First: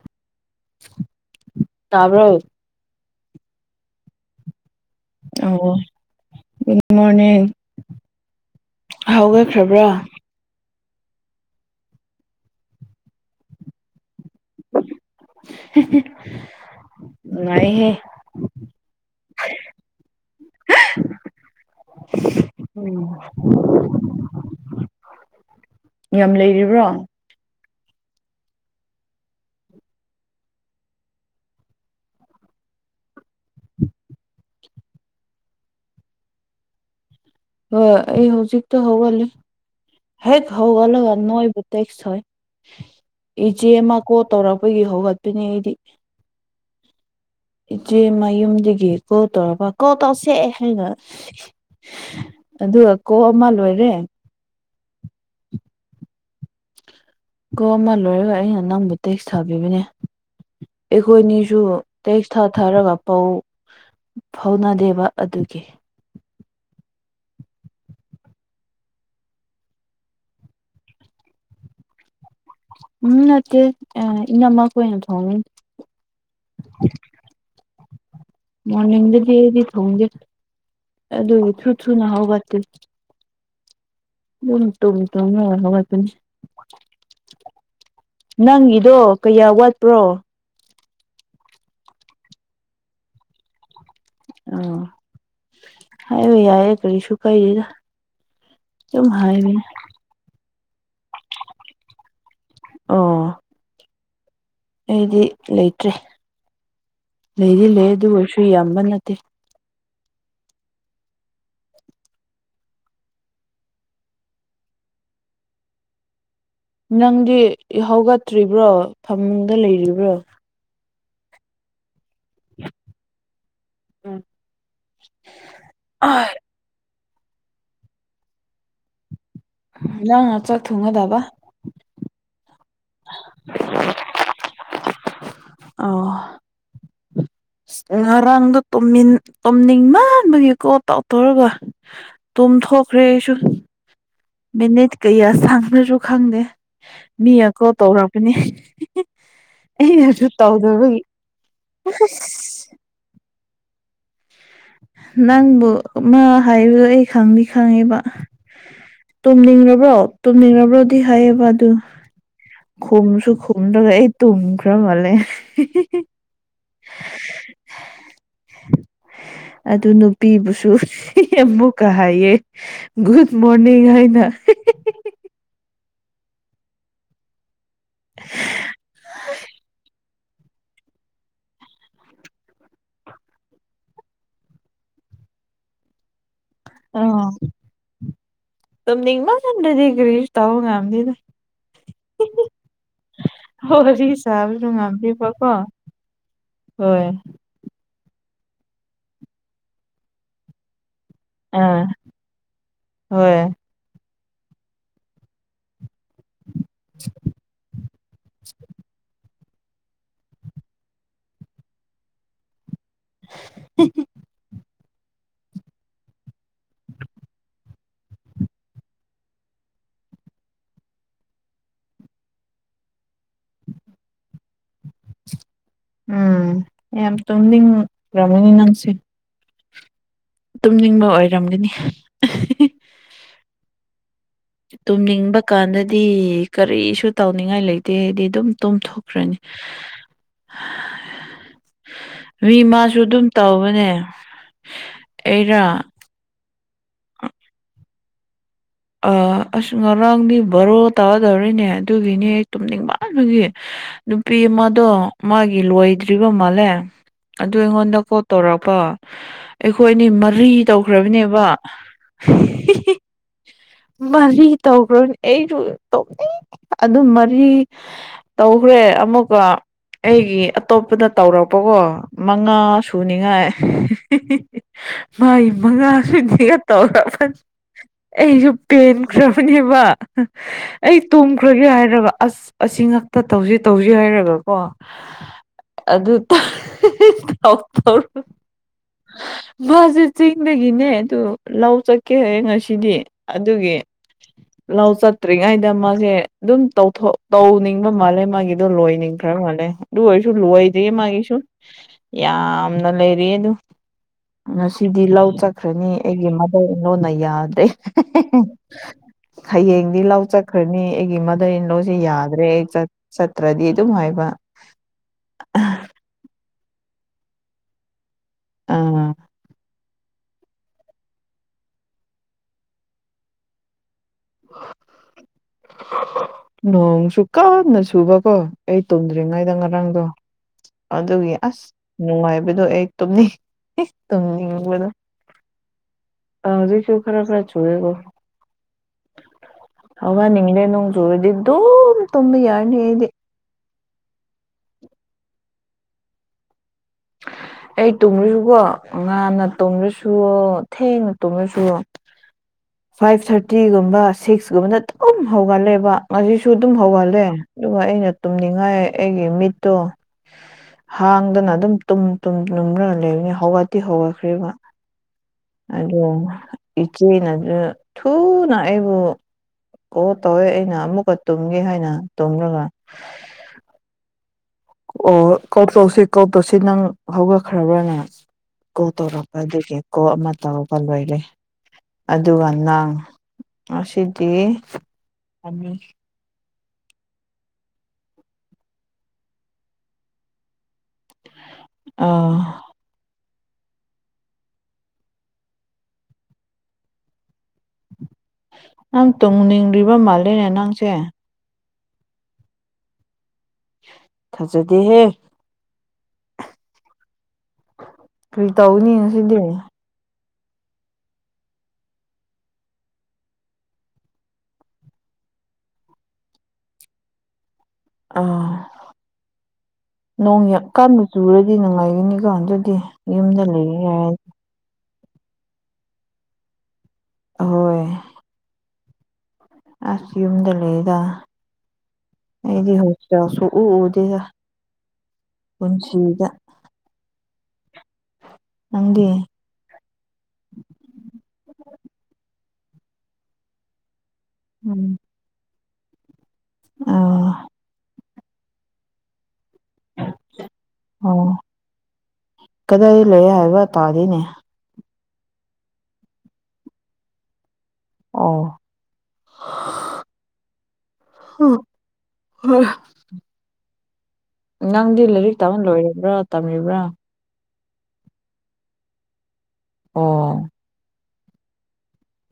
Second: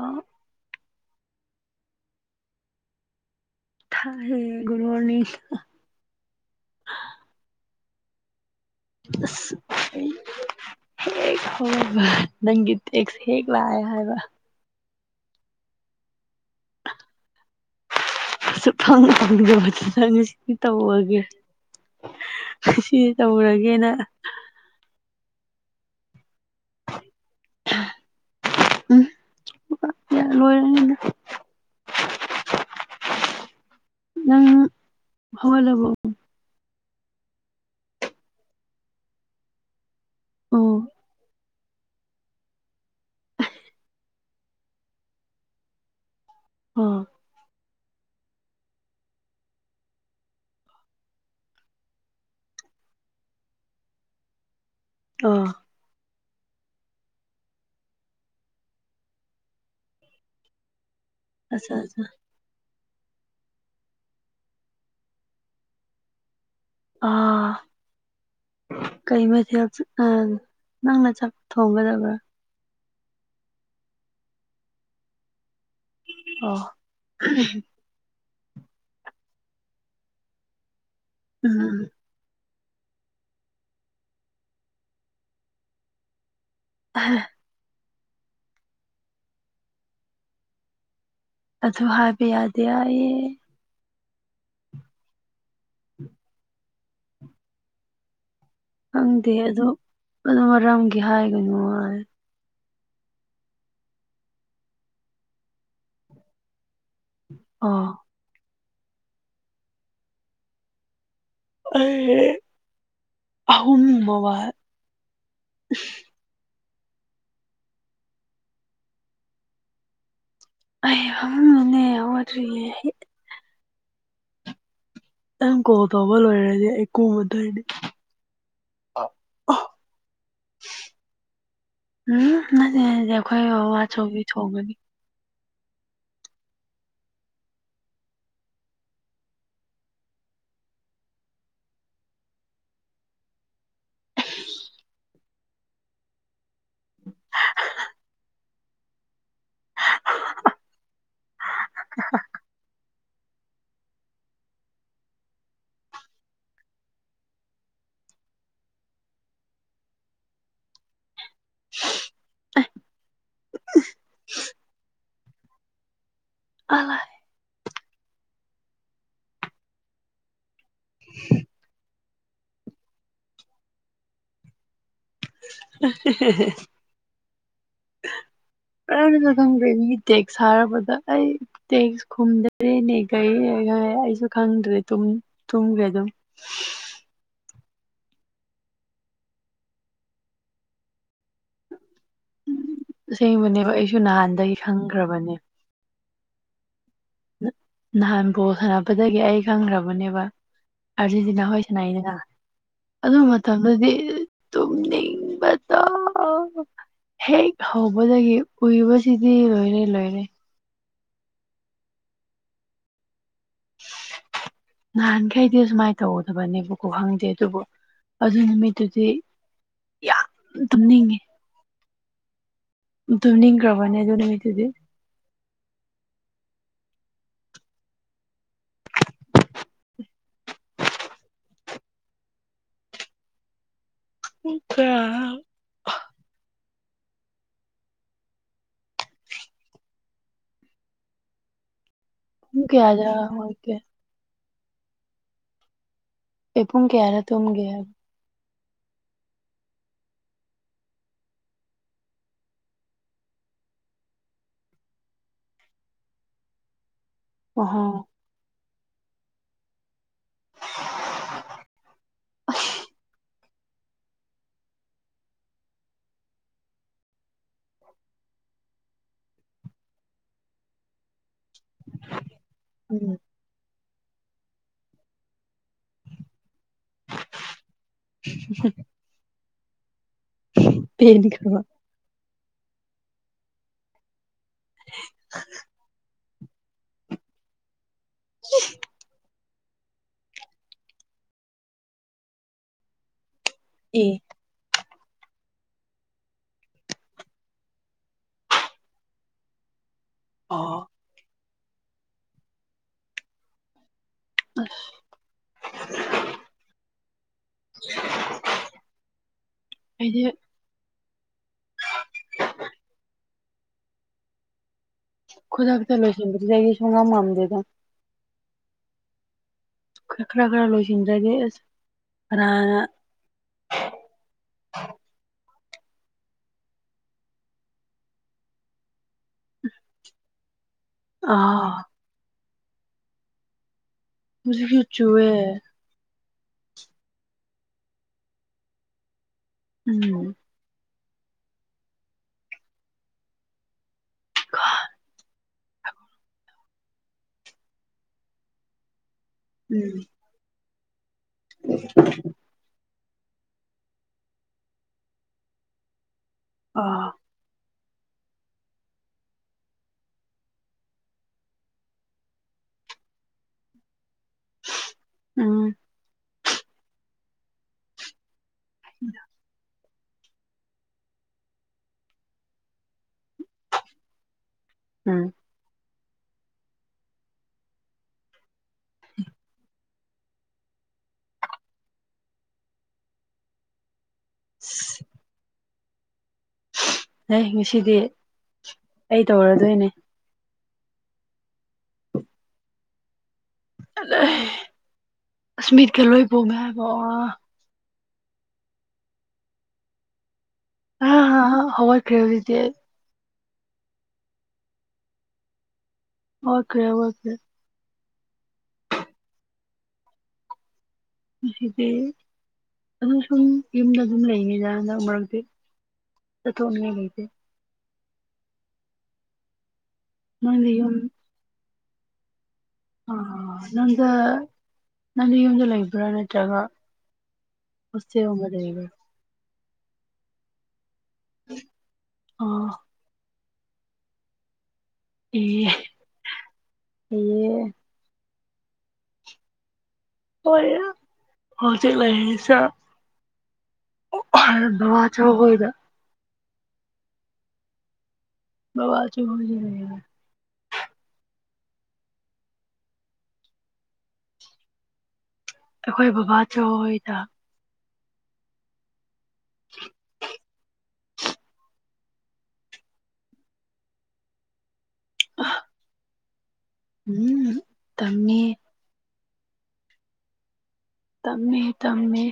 ꯑ ꯇꯥꯕ ꯍꯥꯏ good morning good morning ꯑꯁ ꯍꯧꯒꯠꯈ꯭ꯔꯕ꯭ꯔꯥ ꯍꯦꯒ ꯍꯕ ꯅꯪꯒ ꯇꯦꯦꯛꯁ ꯍꯦꯒ ꯋꯥ ꯍꯥꯏꯕ ꯉꯍꯦ ꯊꯥꯡ ꯐꯪꯗꯪ ꯉꯁꯤꯗꯤ ꯇꯧꯔꯒꯦ ꯁꯤꯁ ꯇꯧꯔꯒꯦꯅ ꯌꯥꯝ ꯂꯩꯔꯤꯕ꯭ꯔꯣ ꯎꯝ ꯂꯣꯏꯔꯅꯤꯗ ꯅꯪ ꯍꯗꯕꯣ ꯍ ꯑꯩ ꯍꯧꯖꯤꯛꯛꯇꯣ ꯍꯒꯜꯂꯤꯦ ꯍꯦꯛ ꯑꯣ ꯍꯒ ꯅꯣꯏꯕꯨ ꯇꯦꯛꯁ ꯍ ꯏꯆꯦ ꯑꯃ ꯀꯣ ꯇꯧꯔꯛꯄꯒꯤ ꯍꯧꯒꯠꯄꯅꯦ ꯑꯩꯗꯤ ꯎꯝ ꯏꯆꯦ ꯃꯌꯨꯝꯗꯒꯤ ꯀꯣꯜ ꯇꯧꯔꯕ ꯀꯣ ꯇꯧꯁꯦ ꯍꯥꯏꯅ ꯑꯗꯨꯒ ꯀꯣꯛ ꯑꯃ ꯂꯣꯏꯔꯦ ꯑꯥ ꯀꯣ ꯑꯃ ꯂꯣꯏꯔꯒ ꯑꯩꯅ ꯅꯪꯕꯨ ꯇꯦꯛꯁ ꯊꯥꯕꯤꯕꯅꯦ ꯑꯩꯈꯣꯏꯅꯤꯁꯨ ꯑꯠꯆꯥ ꯑꯠꯆꯥ ꯇꯦꯛꯁ ꯊꯥꯊꯔꯒ ꯄꯧ ꯐꯥꯎꯅꯗꯦꯕ ꯑꯗꯨꯒꯤ ꯑꯥ ꯀꯩ ꯃꯊꯦꯜ ꯅꯪꯅ ꯆꯥꯛ ꯊꯣꯡꯒꯗꯕ꯭ꯔꯥ ꯎꯝ ꯅꯠꯇꯦ ꯑ ꯏ ꯅꯃ ꯀꯣꯏꯅ ꯊꯣꯡꯉ ꯎ ꯃꯣꯔꯅꯤꯡꯗꯗꯤ ꯑꯩꯗꯤ ꯊꯣꯡꯒꯦ ꯑꯗꯨ ꯁꯨ ꯎꯝ ꯁꯨꯅ ꯍꯧꯕꯠꯇꯦ ꯎꯇꯨ ꯎ ꯇꯨꯔ ꯑꯗꯨꯅꯤ ꯑ ꯅꯪꯒꯤꯗꯣ ꯀꯌꯥ ꯋꯥꯠꯄ꯭ꯔꯣ ꯑꯗꯨ ꯍꯥꯏꯕ ꯌꯥꯗꯦ ꯑꯩꯌꯦ ꯑ ꯍꯥꯏꯕ ꯌꯥꯏꯑꯦ ꯀꯔꯤꯁꯨ ꯀꯥꯏꯔꯤꯗ ꯈꯪꯗꯦ ꯑꯗꯨ ꯀ ꯃꯔꯝꯒꯤ ꯍꯥꯏꯒꯅꯨ ꯑꯣ ꯑꯩꯗꯤ ꯂꯩꯇ꯭ꯔꯦ ꯂꯩꯗꯤ ꯑꯣ ꯂꯩ ꯑꯗꯨ ꯑꯣꯏꯔꯁꯨ ꯌꯥꯝꯕ ꯅꯠꯇꯦ ꯑꯦ ꯑꯍꯟ ꯃ ꯋꯥ ꯅꯪꯗꯤ ꯍꯧꯒꯠꯇ꯭ꯔꯤꯕ꯭ꯔꯣ ꯐꯃꯨꯡꯗ ꯂꯩꯔꯤꯕ꯭ꯔꯣ ꯑꯩꯅꯦ ꯌꯥꯎꯗ꯭ꯔꯔꯤ ꯎꯝ ꯅꯪ ꯀꯣ ꯇꯧꯕ ꯂꯣꯏꯔꯗꯤꯦ ꯑꯩ ꯀꯨꯝꯃꯗꯗꯤ ꯅ ꯆꯊ ꯊꯨꯡꯒ ꯗꯥꯕ ꯎꯝ ꯅꯗꯤ ꯑꯩꯈꯣꯏ ꯑ ꯑꯆꯧꯕꯤ ꯊꯣꯡꯒꯅꯤ ꯑ ꯉꯔꯥꯡꯗꯣ ꯇꯨꯝꯅꯤꯡ ꯃꯥꯟꯕꯒꯤꯀꯣ ꯇꯥꯎꯊꯔꯒ ꯇꯨꯝ ꯊꯣꯛꯈ꯭ꯔꯦ ꯑꯩꯁꯨ ꯃꯦꯅꯦꯠ ꯀꯌꯥ ꯁꯥꯡꯈ꯭ꯔꯁꯨ ꯈꯪꯗꯦ ꯃꯤ ꯑꯀꯣ ꯇꯧꯔꯛꯄꯅꯤ ꯑꯩ ꯑꯗꯨ ꯇꯧꯗꯕꯒꯤ ꯅꯪꯕꯨ ꯃꯥ ꯍꯥꯏꯔꯣ ꯑꯩ ꯈꯪꯅꯤ ꯈꯪꯉꯦꯕ ꯇꯨꯝꯅꯤꯡꯕ꯭ꯔꯣ ꯇꯨꯝꯅꯤꯡꯕ꯭ꯔꯣꯗꯤ ꯍꯥꯏꯌꯦꯕ ꯑꯗꯨ ꯈꯨꯝꯁꯨ ꯈ ꯎꯗ ꯑꯩ ꯇꯨꯡꯈ꯭ꯔ ꯃꯥꯜꯂꯦ ꯑꯜ ꯑꯗꯨ ꯅꯨꯄꯤꯕꯨꯁꯨ ꯌꯥꯝꯕꯨꯀꯥ ꯍꯥꯏꯌꯦ ꯨꯗ ꯃꯣꯔꯅꯤꯡ ꯍꯥꯏꯅ ꯑꯍꯤ ꯍꯦ [inaudible] ꯀꯔꯅꯁꯨ ꯈꯪꯒ꯭ꯔꯦ ꯃꯤꯒꯤ ꯇꯦꯛ ꯍꯥꯏꯔꯕꯗ ꯑꯩ ꯇ ꯈꯨꯝꯗꯦꯅꯦ ꯀꯩ ꯑꯩꯁꯨ ꯈꯪꯗ꯭ꯔꯦ ꯇꯨꯝ ꯊꯨꯡꯣꯡꯒꯦ ꯑꯗꯨꯣ ꯑꯥ ꯇꯝꯅꯤ ꯃꯥ ꯊꯗꯗꯤ ꯀꯔꯤꯁ ꯇ ꯉꯅꯤꯗ ꯑꯁꯦꯡꯕꯅꯦꯕ ꯍ ꯑꯩꯁꯨ ꯁꯥꯕ ꯅꯍꯥꯟꯗꯒꯤ ꯊ ꯃꯥꯝꯃꯃꯤ ꯈꯪꯈ꯭ꯔꯕꯅꯦ ꯄꯄꯣ ꯍꯣꯏ ꯅꯍꯥꯟꯕꯨꯣ ꯁꯥꯟꯅꯕꯗꯒꯤ ꯑꯩ ꯈꯪꯈ꯭ꯔꯕꯅꯦꯕ ꯑꯥꯔꯖꯦꯟꯇꯤꯅꯥ ꯍꯣꯏ ꯑꯥ ꯁꯅꯥꯏꯗꯅ ꯑꯗꯨ ꯍꯣꯏ ꯃꯇꯝꯗꯨꯗꯤ ꯇꯨꯝꯅꯤꯡꯕꯗꯣ ꯍꯦꯛ ꯍꯧꯕꯗꯒꯤ ꯎꯏꯕꯁꯤ ꯂꯣꯏꯔꯦ ꯂꯣꯏꯔꯦ [unintelligible] ꯅꯍꯥꯟꯈꯩꯗꯤ ꯑꯁꯨꯃꯥꯏꯅ ꯇꯧꯒꯗꯕꯅꯦꯕꯀꯣ ꯈꯪꯗꯦ ꯑꯗꯨꯕꯨ ꯑꯗꯨ ꯅꯨꯃꯤꯠꯇꯨꯗꯤ ꯌꯥꯝ ꯇꯝꯅꯤꯡꯉꯦ ꯇꯨꯝ ꯅꯤꯡꯈ꯭ꯔꯕꯅꯦ ꯑꯗꯨ ꯅꯨꯃꯤꯠꯇꯨꯗꯤ ꯎꯝ ꯌꯥꯝ ꯇ ꯔꯃꯤꯅꯤ ꯅꯪꯁꯤ ꯇꯨꯝꯅꯤꯡꯕ ꯑꯣꯏꯔꯝꯒꯅꯤ ꯇꯨꯝꯅꯤꯡꯕ ꯀꯥꯟꯗ ꯗꯤ ꯀꯔꯤꯁꯨ ꯇꯧꯅꯤꯡꯉꯥꯏ ꯂꯩꯇꯦ ꯍꯥꯏꯗꯤ ꯑꯗꯨꯝ ꯇꯨꯝꯊꯣꯛꯈ꯭ꯔꯅꯤ [inaudible] ꯃꯤ ꯄꯨꯡ ꯃꯥꯁꯨ ꯀꯌꯥꯗ ꯑꯗꯨꯝ ꯍꯧꯒꯦ ꯇꯧꯕꯅꯦ ꯑꯩꯅ ꯑꯦꯨꯡ ꯀꯦꯌꯥꯔꯥ ꯇꯝꯒꯦ ꯑ ꯑꯁ ꯉꯔꯥꯡꯗꯤ ꯕꯣꯔꯣ ꯇꯥꯗꯧꯔꯤꯅꯦ ꯑꯗꯨꯒꯤꯅꯦ ꯑꯩ ꯇꯨꯝꯅꯤꯡꯕꯥꯕꯒꯤ ꯅꯨꯄꯤ ꯑꯃꯗꯣ ꯃꯥꯒꯤ ꯂꯣꯏꯗ꯭ꯔꯤꯕ ꯃꯥꯜꯂꯦ ꯑꯗꯨ ꯑꯍꯣ ꯑꯩꯉꯣꯟꯗ ꯀꯣꯜ ꯇꯧꯔꯛꯄ ꯑꯩꯈꯣꯏꯅꯤ ꯃꯔꯤ ꯇꯧꯈ꯭ꯔꯕꯅꯦꯕ ꯃꯔꯤ ꯇꯧꯈ꯭ꯔꯣꯅꯦ ꯑꯩꯁꯨ ꯇꯧ ꯑꯗꯨ ꯃꯔꯤ ꯇꯧꯈ꯭ꯔꯦ ꯑꯃꯨꯛꯀ ꯑꯩꯒꯤ ꯑꯇꯣꯞꯄꯗ ꯇꯧꯔꯛꯄꯀꯣ ꯃꯉꯥ ꯎꯝ ꯁꯨꯅꯤꯉꯥꯏ ꯃꯥꯏ ꯃꯉꯥꯁꯨꯅꯤꯒ ꯇꯧꯔꯒ ꯐ ꯑꯩꯁꯨ ꯄꯦꯟꯈ꯭ꯔꯕꯅꯦꯕ ꯑꯩ ꯄꯦꯟꯈ꯭ꯔꯕ ꯇꯨꯝꯈ꯭ꯔꯒꯦ ꯍꯥꯏꯔꯕ ꯑꯁ ꯑꯁꯤ ꯉꯥꯛꯛꯇ ꯇꯧꯁꯤ ꯇꯧꯁꯤ ꯍꯥꯏꯔꯒꯀꯣ ꯑꯗꯨ ꯇꯥꯎꯊꯔ [unintelligible] ꯃꯥꯁꯦ ꯆꯤꯡꯗꯒꯤꯅꯦ ꯑꯗꯨ ꯂꯧ ꯆꯠꯀꯦ ꯍꯌꯦ ꯉꯁꯤꯗꯤ ꯑꯗꯨꯒꯤ ꯑꯦ ꯂꯧ ꯆꯠꯇ꯭ꯔꯤꯉꯥꯏꯗ ꯃꯖꯦ ꯑꯗꯨꯝ ꯇꯧꯊꯣꯛ ꯇꯧꯅꯤꯡꯕ ꯃꯥꯜꯂꯦ ꯃꯥꯒꯤꯗꯣ ꯂꯣꯏꯅꯤꯡ ꯈꯔ ꯃꯥꯜꯂꯦ ꯑꯗꯨ ꯑꯣꯏꯁꯨ ꯑꯣ ꯂꯣꯏꯗꯦꯌꯦ ꯃꯥꯒꯤꯁꯨ ꯌꯥꯝꯅ ꯂꯩꯔꯤ ꯑꯗꯨ ꯉꯁꯤꯗꯤ ꯂꯧ ꯆꯠꯈ꯭ꯔꯅꯤ ꯑꯩꯒꯤ ꯃꯙꯔ ꯏꯟꯂꯣꯅ ꯌꯥꯗ ꯍꯌꯦꯡꯗꯤ ꯂꯧ ꯑꯩꯗꯤ ꯆꯠ ꯆꯠꯈ꯭ꯔꯅꯤ ꯑꯩꯒꯤ ꯃꯙꯩꯂꯣꯁꯦ ꯌꯥꯗ꯭ꯔꯦ ꯑꯩ ꯆꯠꯇ꯭ꯔꯗꯤ ꯑꯗꯨꯝ ꯍꯥꯏꯕ ꯈꯨꯗꯥ ꯀ ꯆꯂꯣ ꯁ ꯁꯉ ꯃꯥꯡꯗ ꯑꯥ ꯈꯔ ꯈꯔ ꯈꯔ ꯂꯣꯏꯁꯤꯟꯖ꯭ꯔꯒꯦ ꯑꯁ ꯈꯔꯅ ꯅꯣꯡ ꯁꯨꯀꯥ ꯋꯥꯗ ꯅ ꯁꯨꯕꯀꯣ ꯑꯩ ꯇꯨꯝꯗ꯭ꯔꯤꯉꯩꯗ ꯉꯔꯥꯡꯗꯣ ꯑꯗꯨꯒꯤ ꯑ ꯑꯁ ꯅꯨꯡꯉꯥꯏꯕꯗꯣ ꯑꯩ ꯇꯨꯝꯅꯤꯡ ꯍꯧꯖꯤꯛꯁꯨ ꯇꯨꯝꯅꯤꯡꯕꯗꯣ ꯆꯨꯋꯦ ꯑꯗ ꯀꯣ ꯈꯔ ꯈꯔꯆꯒꯦꯒꯣ ꯎꯝ ꯑꯋꯥ ꯅꯤꯡꯗꯦ ꯅꯪ ꯌꯣꯨꯔꯗꯗꯨꯣ ꯇꯨꯝꯝꯕ ꯌꯥꯔꯅꯦꯗꯤ [inaudible] ꯑꯩ ꯇꯨꯝꯂꯖꯨꯀꯣ ꯉꯥꯅ ꯎꯝ ꯇꯨꯝꯔꯁꯨ ꯊꯦꯡꯅ ꯇꯨꯝꯔꯁꯨ ꯐꯥꯏꯚ ꯊꯥꯔꯇꯤꯒꯨꯝꯕ ꯁꯤꯛꯁ ꯒꯨꯝꯕꯗ ꯑꯗꯨꯝ ꯍꯧꯒꯜꯂꯦꯕ ꯉꯁꯤꯁꯨ ꯑꯗꯨꯝ ꯑ ꯍꯧꯒꯜꯂꯦ ꯑꯗꯨꯒ ꯑꯩꯅ ꯇꯨꯝꯅꯤꯡꯉꯥꯏ ꯑꯩꯒꯤ ꯃꯤꯠꯇꯣ ꯍꯥꯡꯗꯅ ꯑꯗꯨꯝ ꯇꯨꯝ ꯇꯨꯝ ꯇꯨꯝꯔꯒ ꯂꯩꯕꯅꯤ ꯍꯧꯒꯠꯇꯤ ꯍꯧꯒꯠꯈ꯭ꯔꯦꯕ ꯎꯝ ꯗꯣꯡ ꯏꯆꯦꯅꯗ ꯊꯨꯅ ꯑꯩꯕꯨ ꯑꯣ ꯇꯧꯋꯦ ꯑꯩꯅ ꯑꯃꯨꯛꯀ ꯇꯨꯝꯒꯦ ꯍꯥꯏꯅ ꯇꯨꯝꯔꯒ ꯑꯣ ꯎꯝ ꯀꯣꯛ ꯆꯧꯁꯤ ꯀꯣꯛ ꯇꯣꯁꯤ ꯅꯪ ꯍꯧꯒꯈ꯭ꯔꯕ꯭ꯔꯥ ꯅ ꯀꯣꯜ ꯇꯧꯔꯝꯄ ꯑꯗꯨꯒꯤꯟ ꯀꯣ ꯑꯃ ꯇꯧꯔꯛꯄ ꯂꯣꯏꯔꯦ ꯑꯗꯨꯒ ꯅꯥꯡ ꯑꯁꯤ ꯇꯤ ꯑꯅꯤ ꯑꯩ ꯉꯁꯤꯗꯤ ꯑꯩ ꯇꯧꯔꯗꯣꯏꯅꯦ ꯑꯥ ꯑꯁꯃꯤꯠ ꯀ ꯂꯣꯏ ꯄꯣꯃꯦ ꯍꯥꯏꯕ ꯑ ꯅꯪ ꯇꯨꯡꯅꯤꯡꯔꯤꯕ ꯃꯥꯜꯂꯦꯅꯦ ꯅꯪꯁ ꯑ ꯍꯥ ꯍꯧꯒꯠꯈꯔꯦ ꯍꯣꯖꯤꯛꯇꯤ ꯑꯩ ꯊꯖꯗꯤꯍꯦ ꯑꯣꯛꯈꯔꯦ ꯍꯧꯒꯠꯀꯦ ꯀꯔꯤ ꯇꯧꯒꯅꯤ ꯉꯁꯤꯗꯤ ꯃꯁꯤꯗꯤ ꯑꯗꯨ ꯁꯨꯝ ꯌꯨꯝꯗ ꯑꯗꯨꯝ ꯂꯩꯅꯤꯅ ꯍꯟꯗꯛ ꯃꯔꯛꯇꯤ ꯆꯊꯣꯛꯅꯤꯡꯉꯥꯏ ꯂꯩꯗꯦ ꯑꯥ ꯅꯪꯗꯤ ꯌꯨꯝ ꯅꯣꯡꯌꯀꯥꯟꯗ ꯆꯨꯔꯗꯤ ꯅꯨꯡꯉꯥꯏꯒꯅꯤꯒ ꯑꯗꯨꯗꯤ ꯑ ꯌꯨꯝꯗ ꯂꯩ ꯅꯪꯗ ꯌꯥꯏ ꯅꯪꯗꯤ ꯌꯨꯟꯗ ꯂꯩꯕ꯭ꯔꯥ ꯅꯠꯇ꯭ꯔꯒ ꯑꯍꯣꯏ ꯍꯣꯁꯇꯦꯜ ꯒꯨꯝꯕꯗ ꯂꯩꯕ꯭ꯔꯥ ꯑꯁ ꯌꯨꯝꯗ ꯂꯩꯌꯦꯗ ꯑꯣ ꯑꯩꯗꯤ ꯍꯣꯁꯇꯦꯜ ꯁꯨꯛꯎ ꯎꯗꯦꯗ ꯏ ꯄꯨꯟꯁꯤꯗ ꯑꯦ ꯅꯪꯒꯤ ꯑꯣꯏꯌ ꯍꯣꯖꯤꯛ ꯂꯩꯔꯤꯉꯩꯁꯤꯌ ꯑꯣ ꯍꯜꯗꯨꯋꯥꯟ ꯁꯨ ꯍꯣꯏꯗ ꯑ ꯕꯕꯥꯆꯨ [inaudible] ꯑꯣ ꯀꯗꯥꯏ ꯂꯩꯌꯦ ꯍꯥꯏꯕ ꯇꯥꯗꯤꯅꯦ ꯑꯩꯈꯣꯏ ꯕꯕꯥꯆꯧ ꯍꯣꯏꯗ ꯑꯣ ꯍ ꯅꯪꯗꯤ ꯂꯥꯏꯔꯤꯛ ꯇꯃ ꯂꯣꯏꯔꯤꯕ꯭ꯔꯥ ꯇꯝꯔꯤꯕ꯭ꯔꯥ ꯎꯝ ꯇꯃꯦ ꯑꯣ ꯇꯝꯃꯦ ꯇꯝꯃꯦ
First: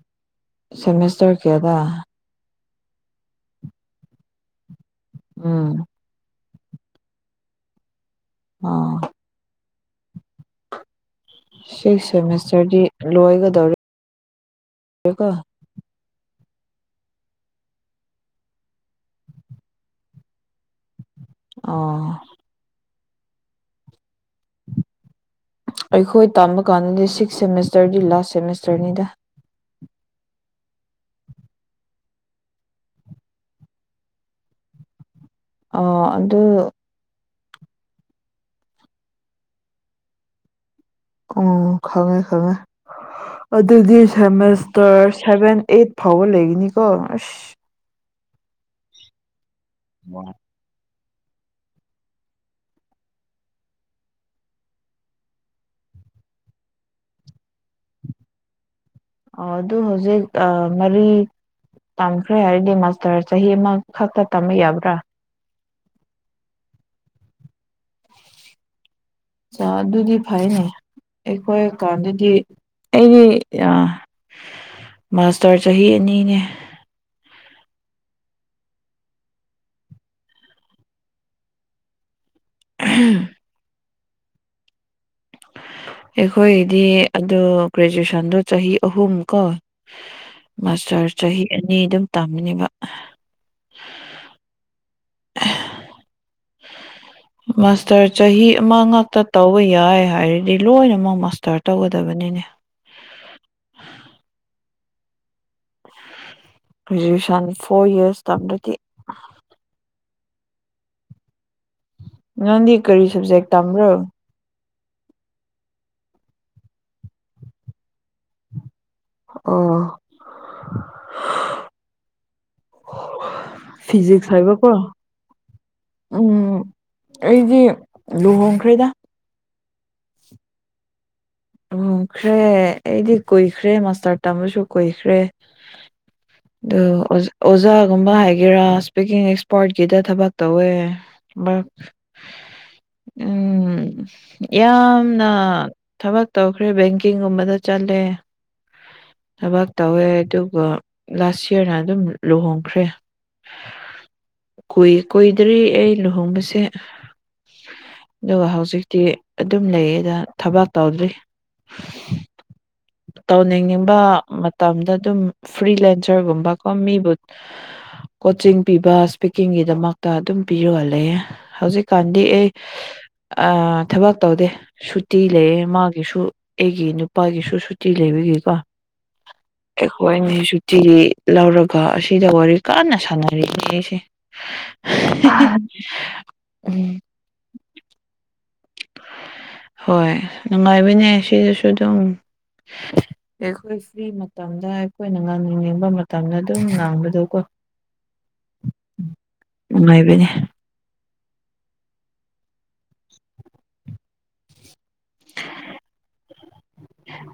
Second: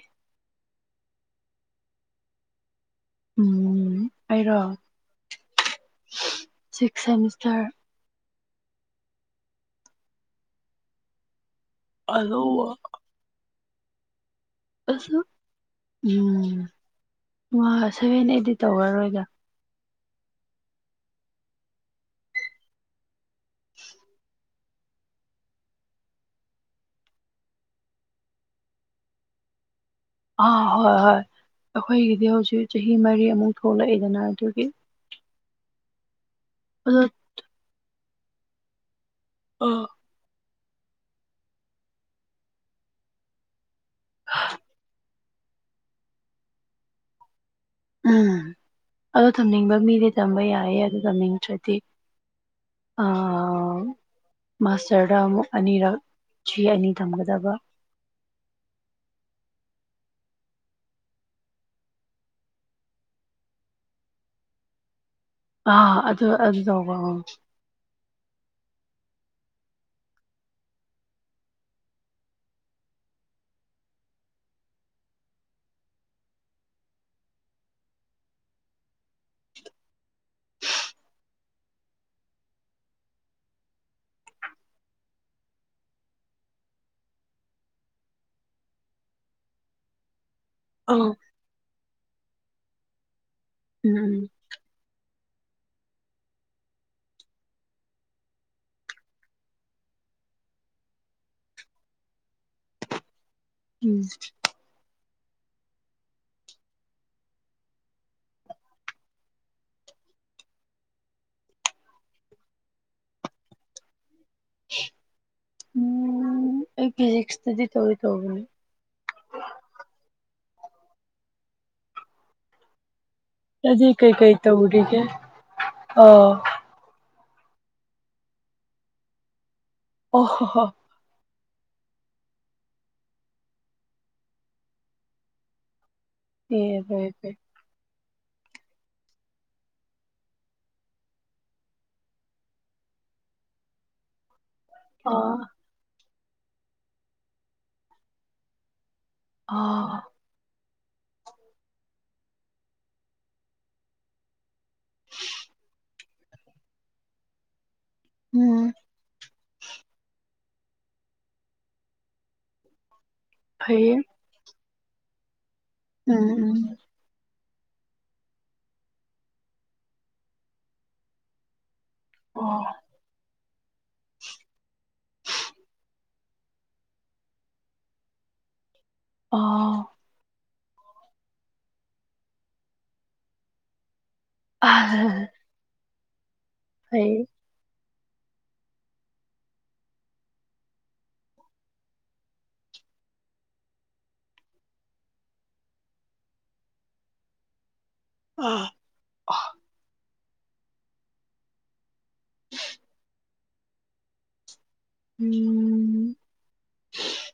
ꯁꯦꯃꯤꯁꯇꯔ ꯀꯗ ꯎꯝ ꯑꯩꯔꯣ ꯎꯝ ꯁꯤꯛ ꯁꯦꯃꯤꯁꯇꯔ ꯑꯥ ꯁꯤꯛꯁ ꯑꯗꯨꯒ ꯁꯦꯃꯤꯁꯇꯔꯗꯤ ꯂꯣꯏꯒꯗꯧꯔ‌ꯦ ꯑꯁꯅ ꯎꯝ ꯃꯥ ꯁ‌ꯦꯚ‌ꯦꯟ ꯑꯦꯠꯇꯤ ꯇꯧꯔꯔꯣꯏꯗ ꯑꯣ [unintelligible] ꯑꯩꯈꯣꯏ ꯇꯥꯝꯕ ꯀꯥꯟꯗꯗꯤ ꯁꯤꯛꯁ ꯁꯦꯃꯤꯁꯇꯔꯗꯤ ꯂꯥꯁ ꯁꯦꯃꯤꯁꯇꯔꯅꯤꯗ ꯑꯥ ꯍꯣꯏ ꯍꯣꯏ ꯑꯩꯈꯣꯏꯒꯤꯗꯤ ꯍꯧꯖꯤꯛ ꯆꯍꯤ ꯃꯔꯤ ꯑꯃꯨꯛ ꯊꯣꯛꯂꯛꯏꯗꯅ ꯑꯗꯨꯒꯤ ꯑ ꯑꯗꯨ ꯑꯗ‌ꯣ ꯑꯥ ꯑꯣ ꯈꯪꯉꯦ ꯈꯪꯉꯦ ꯑꯗꯨꯗꯤ ꯁꯦꯃꯦꯁꯇꯔ ꯁꯦꯚꯦꯟ ꯑꯩꯠ ꯐꯥꯎꯕ ꯂꯩꯒꯅꯤꯀꯣ ꯑꯁ ꯎꯝ ꯑꯗꯣ ꯇꯝꯅꯤꯡꯕ ꯃꯤꯗꯤ ꯇꯝꯕ ꯌꯥꯏꯌꯦ ꯑꯗꯨ ꯇꯝꯅꯤꯡꯗ꯭ꯔꯗꯤ ꯑ ꯃꯥꯁꯇꯔꯗ ꯑꯃꯨꯛ ꯑꯅꯤꯔꯛ ꯆꯍꯤ ꯑꯅꯤ ꯊꯝꯒꯗꯕ ꯑꯣ ꯑꯗꯨ ꯍꯧꯖꯤꯛ ꯑꯥ ꯃꯔꯤ ꯇꯝꯈ꯭ꯔꯦ ꯍꯥꯏꯔꯗꯤ ꯃꯥꯁꯇꯔ ꯆꯍꯤ ꯑꯃ ꯈꯛꯇ ꯇꯝꯕ ꯌꯥꯕ꯭ꯔꯥ ꯑ ꯑꯗꯨ ꯑꯗꯨ ꯇꯧꯕ ꯆꯥ ꯑꯗꯨꯗꯤ ꯐꯩꯌ‌ꯦꯅ‌ꯦ ꯑꯩꯈꯣꯏ ꯀꯥꯟꯗꯗꯤ ꯑꯩꯗꯤ ꯑꯥ ꯃꯥꯁꯇꯔ ꯆꯍꯤ ꯑꯅꯤꯅꯦ [unintelligible] [unintelligible] ꯑꯩꯈꯣꯏꯒꯤꯗꯤ ꯑꯗ‌ꯣ ꯒ꯭ꯔꯦꯖꯨꯑꯦꯁꯟꯗꯣ ꯆꯍꯤ ꯑꯍꯨꯝ ꯀꯣ ꯃꯥꯁꯇꯔ ꯆꯍꯤ ꯑꯅꯤ ꯑꯗꯨꯝ ꯇꯝꯕꯅꯦꯕ ꯎꯝ ꯎꯝ [unintelligible] ꯃꯥꯁꯇꯔ ꯆꯍꯤ ꯑꯃ ꯉꯛꯇ ꯇꯧꯕ ꯌꯥꯏ ꯍꯥꯏꯔꯗꯤ ꯂꯣꯏꯅꯃꯛ ꯃꯥꯁꯇꯔ ꯇꯧꯒꯗꯕꯅꯤꯅꯦ ꯎꯝ [unintelligible] ꯒ꯭ꯔꯦꯖꯨꯑꯌꯦꯁꯟ ꯐꯣꯔ ꯏꯌꯔꯁ ꯇꯝꯔꯗꯤ ꯅꯪꯗꯤ ꯀꯔꯤ ꯁꯕꯖꯦꯛ ꯇꯝꯕ꯭ꯔꯣ ꯎꯝ ꯑꯩ ꯐꯤꯖꯤꯛꯁ ꯇꯗꯤ ꯇꯧꯒ‌ꯦ ꯇꯧꯕꯅꯤ ꯑꯣ ꯑꯗꯨꯗꯤ ꯐꯤꯖꯤꯛꯁ ꯀꯩꯀꯩ ꯍꯥꯏꯕ ꯀꯣ ꯇꯧꯔꯤꯒꯦ ꯑ ꯑꯣ ꯎꯝ ꯑꯩꯗꯤ ꯂꯨꯍꯣꯡꯈ꯭ꯔꯦꯗ ꯑꯣ ꯍꯣ ꯍꯣ ꯂꯨꯍ‌ꯣꯡꯈ꯭ꯔꯦ ꯑꯩꯗꯤ ꯀꯨꯏꯈ꯭ꯔꯦ ꯃꯥꯁꯇꯔ ꯇꯝꯕꯁꯨ ꯀꯨꯏꯈ꯭ꯔꯦ ꯗꯨ ꯑꯦ ꯐꯔꯦ ꯑꯣꯖꯥ ꯐꯔꯦ ꯑꯣꯖꯥ ꯒꯨꯝꯕ ꯍꯥꯏꯒꯦꯔꯥ ꯏꯁꯄꯤꯀꯤꯡ ꯑꯦꯛꯁꯄꯔꯥꯠꯀꯤꯗ ꯊꯕꯛ ꯇꯧꯋꯦ ꯎꯝ ꯑ ꯌꯥꯝꯅ ꯊꯕꯛ ꯇꯧꯈ꯭ꯔꯦ ꯕꯦꯡꯀꯤꯡꯒꯨꯝꯕꯗ ꯆꯠꯂꯦ ꯊꯕꯛ ꯑꯥ ꯇꯧꯋꯦ ꯑꯗꯨꯒ ꯂꯥꯁ ꯏꯌꯥꯔꯅ ꯑꯗꯨꯝ ꯂꯨꯍꯣꯡꯈ꯭ꯔꯦ ꯀꯨꯏ ꯀꯨꯏꯗ꯭ꯔꯤ ꯑꯩ ꯂꯨꯍꯣꯡꯕꯁꯦ ꯑꯗꯨꯒ ꯎꯝ ꯍꯧꯖꯤꯛꯇꯤ ꯑꯗꯨꯝ ꯂꯩꯌꯦꯗ ꯊꯕꯛ ꯇꯧꯗ꯭ꯔꯤ ꯐꯩꯌꯦ ꯇꯧꯅꯤꯡꯉꯤꯕ ꯃꯇꯝꯗ ꯑꯗꯨꯝ ꯎꯝ ꯐ꯭ꯔꯤꯂꯦꯟꯆꯔꯒꯨꯝꯕ ꯎꯝ ꯀꯣ ꯃꯤꯕꯨ ꯀꯣꯆꯤꯡ ꯄꯤꯕ ꯏꯁꯄꯤꯀꯤꯡꯒꯤꯗꯃꯛꯇ ꯑꯗꯨꯝ ꯄꯤꯔꯒ ꯂꯩꯌ‌ꯦ ꯍꯧꯖꯤꯛ ꯀꯥꯟꯗꯤ ꯑꯩ ꯑꯣ ꯑꯥ ꯊꯕꯛ ꯇꯧꯗꯦ ꯁꯨꯇꯤ ꯂꯩꯌꯦ ꯃꯥ ꯒꯤꯁꯨ ꯑꯩꯒꯤ ꯅꯨꯄꯥꯒꯤꯁꯨ ꯁꯨꯇꯤ ꯂꯩꯕꯤꯒꯤꯀꯣ ꯑ ꯑꯩꯈꯣꯏꯅ ꯁꯨꯇꯤ ꯂꯧꯔꯒ ꯑꯁꯤꯗ ꯋꯥꯔꯤ ꯀꯥꯟꯅ ꯁꯥꯟꯅꯔꯛꯏ ꯑꯩꯁꯦ ꯑꯥ ꯎꯝ ꯎ ꯍꯣꯏ ꯅꯨꯡꯉꯥꯏꯕꯅꯦ ꯁꯤꯗꯁꯨ ꯑꯗꯨꯝ [unintelligible] ꯑꯩꯈꯣꯏ ꯐ꯭ꯔꯤ ꯃꯇꯝꯗ ꯑꯩꯈꯣꯏꯅ ꯉꯥꯡꯅꯤꯡꯅꯤꯡꯕ ꯃꯇꯝꯗ ꯑꯗꯨꯝ ꯉꯥꯡꯕꯗꯣ ꯀꯣ ꯑ ꯉꯉꯥꯏꯕꯅꯦ ꯎꯝ ꯎꯝ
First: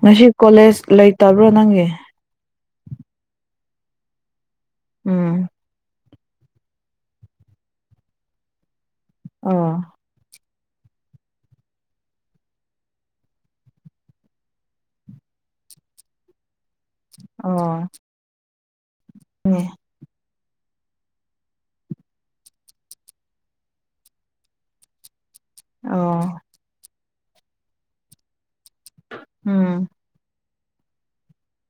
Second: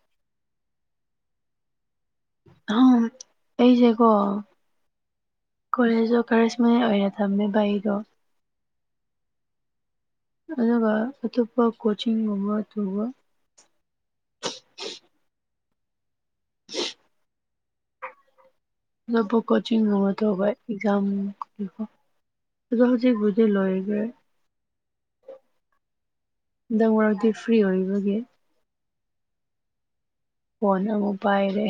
ꯉꯁꯤ ꯀꯣꯂꯦꯖ ꯂꯩꯇꯕ꯭ꯔꯣ ꯅꯪꯒꯤ ꯍ ꯑꯩꯁꯦꯀꯣ ꯎꯝ ꯀꯣꯂꯦꯖꯇꯣ ꯀꯔꯦꯁ ꯃꯌꯥ ꯑꯣꯏꯅ ꯊꯝꯃꯦ ꯕꯥꯩꯗꯣ ꯑꯣ ꯑꯗꯨꯒ ꯑꯇꯣꯞꯄ ꯀꯣꯆꯤꯡꯒꯨꯝꯕ ꯑꯇꯣ ꯍ ꯑꯣ ꯑꯄ ꯀꯣꯆꯤꯡꯒꯨꯝꯕ ꯇꯧꯕꯥꯏ ꯝ ꯁꯖ ꯁꯨꯖꯤ ꯗꯤ ꯂꯣꯏꯒꯦ ꯑꯣ ꯗꯪ ꯋꯥꯔꯗꯤ ꯐ꯭ꯔꯤ ꯑꯣꯏꯕꯒꯤ ꯎꯝ ꯐꯣꯟ ꯑꯃꯨꯛ ꯄꯥꯏꯔꯦ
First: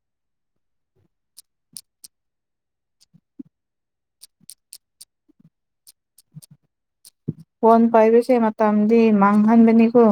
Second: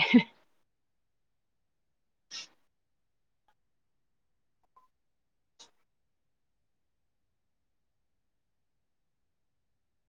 ꯐꯣꯟ ꯄꯥꯏꯕꯁꯦ ꯃꯇꯝꯗꯤ ꯃꯥꯡꯍꯟꯕꯅꯤꯀꯣ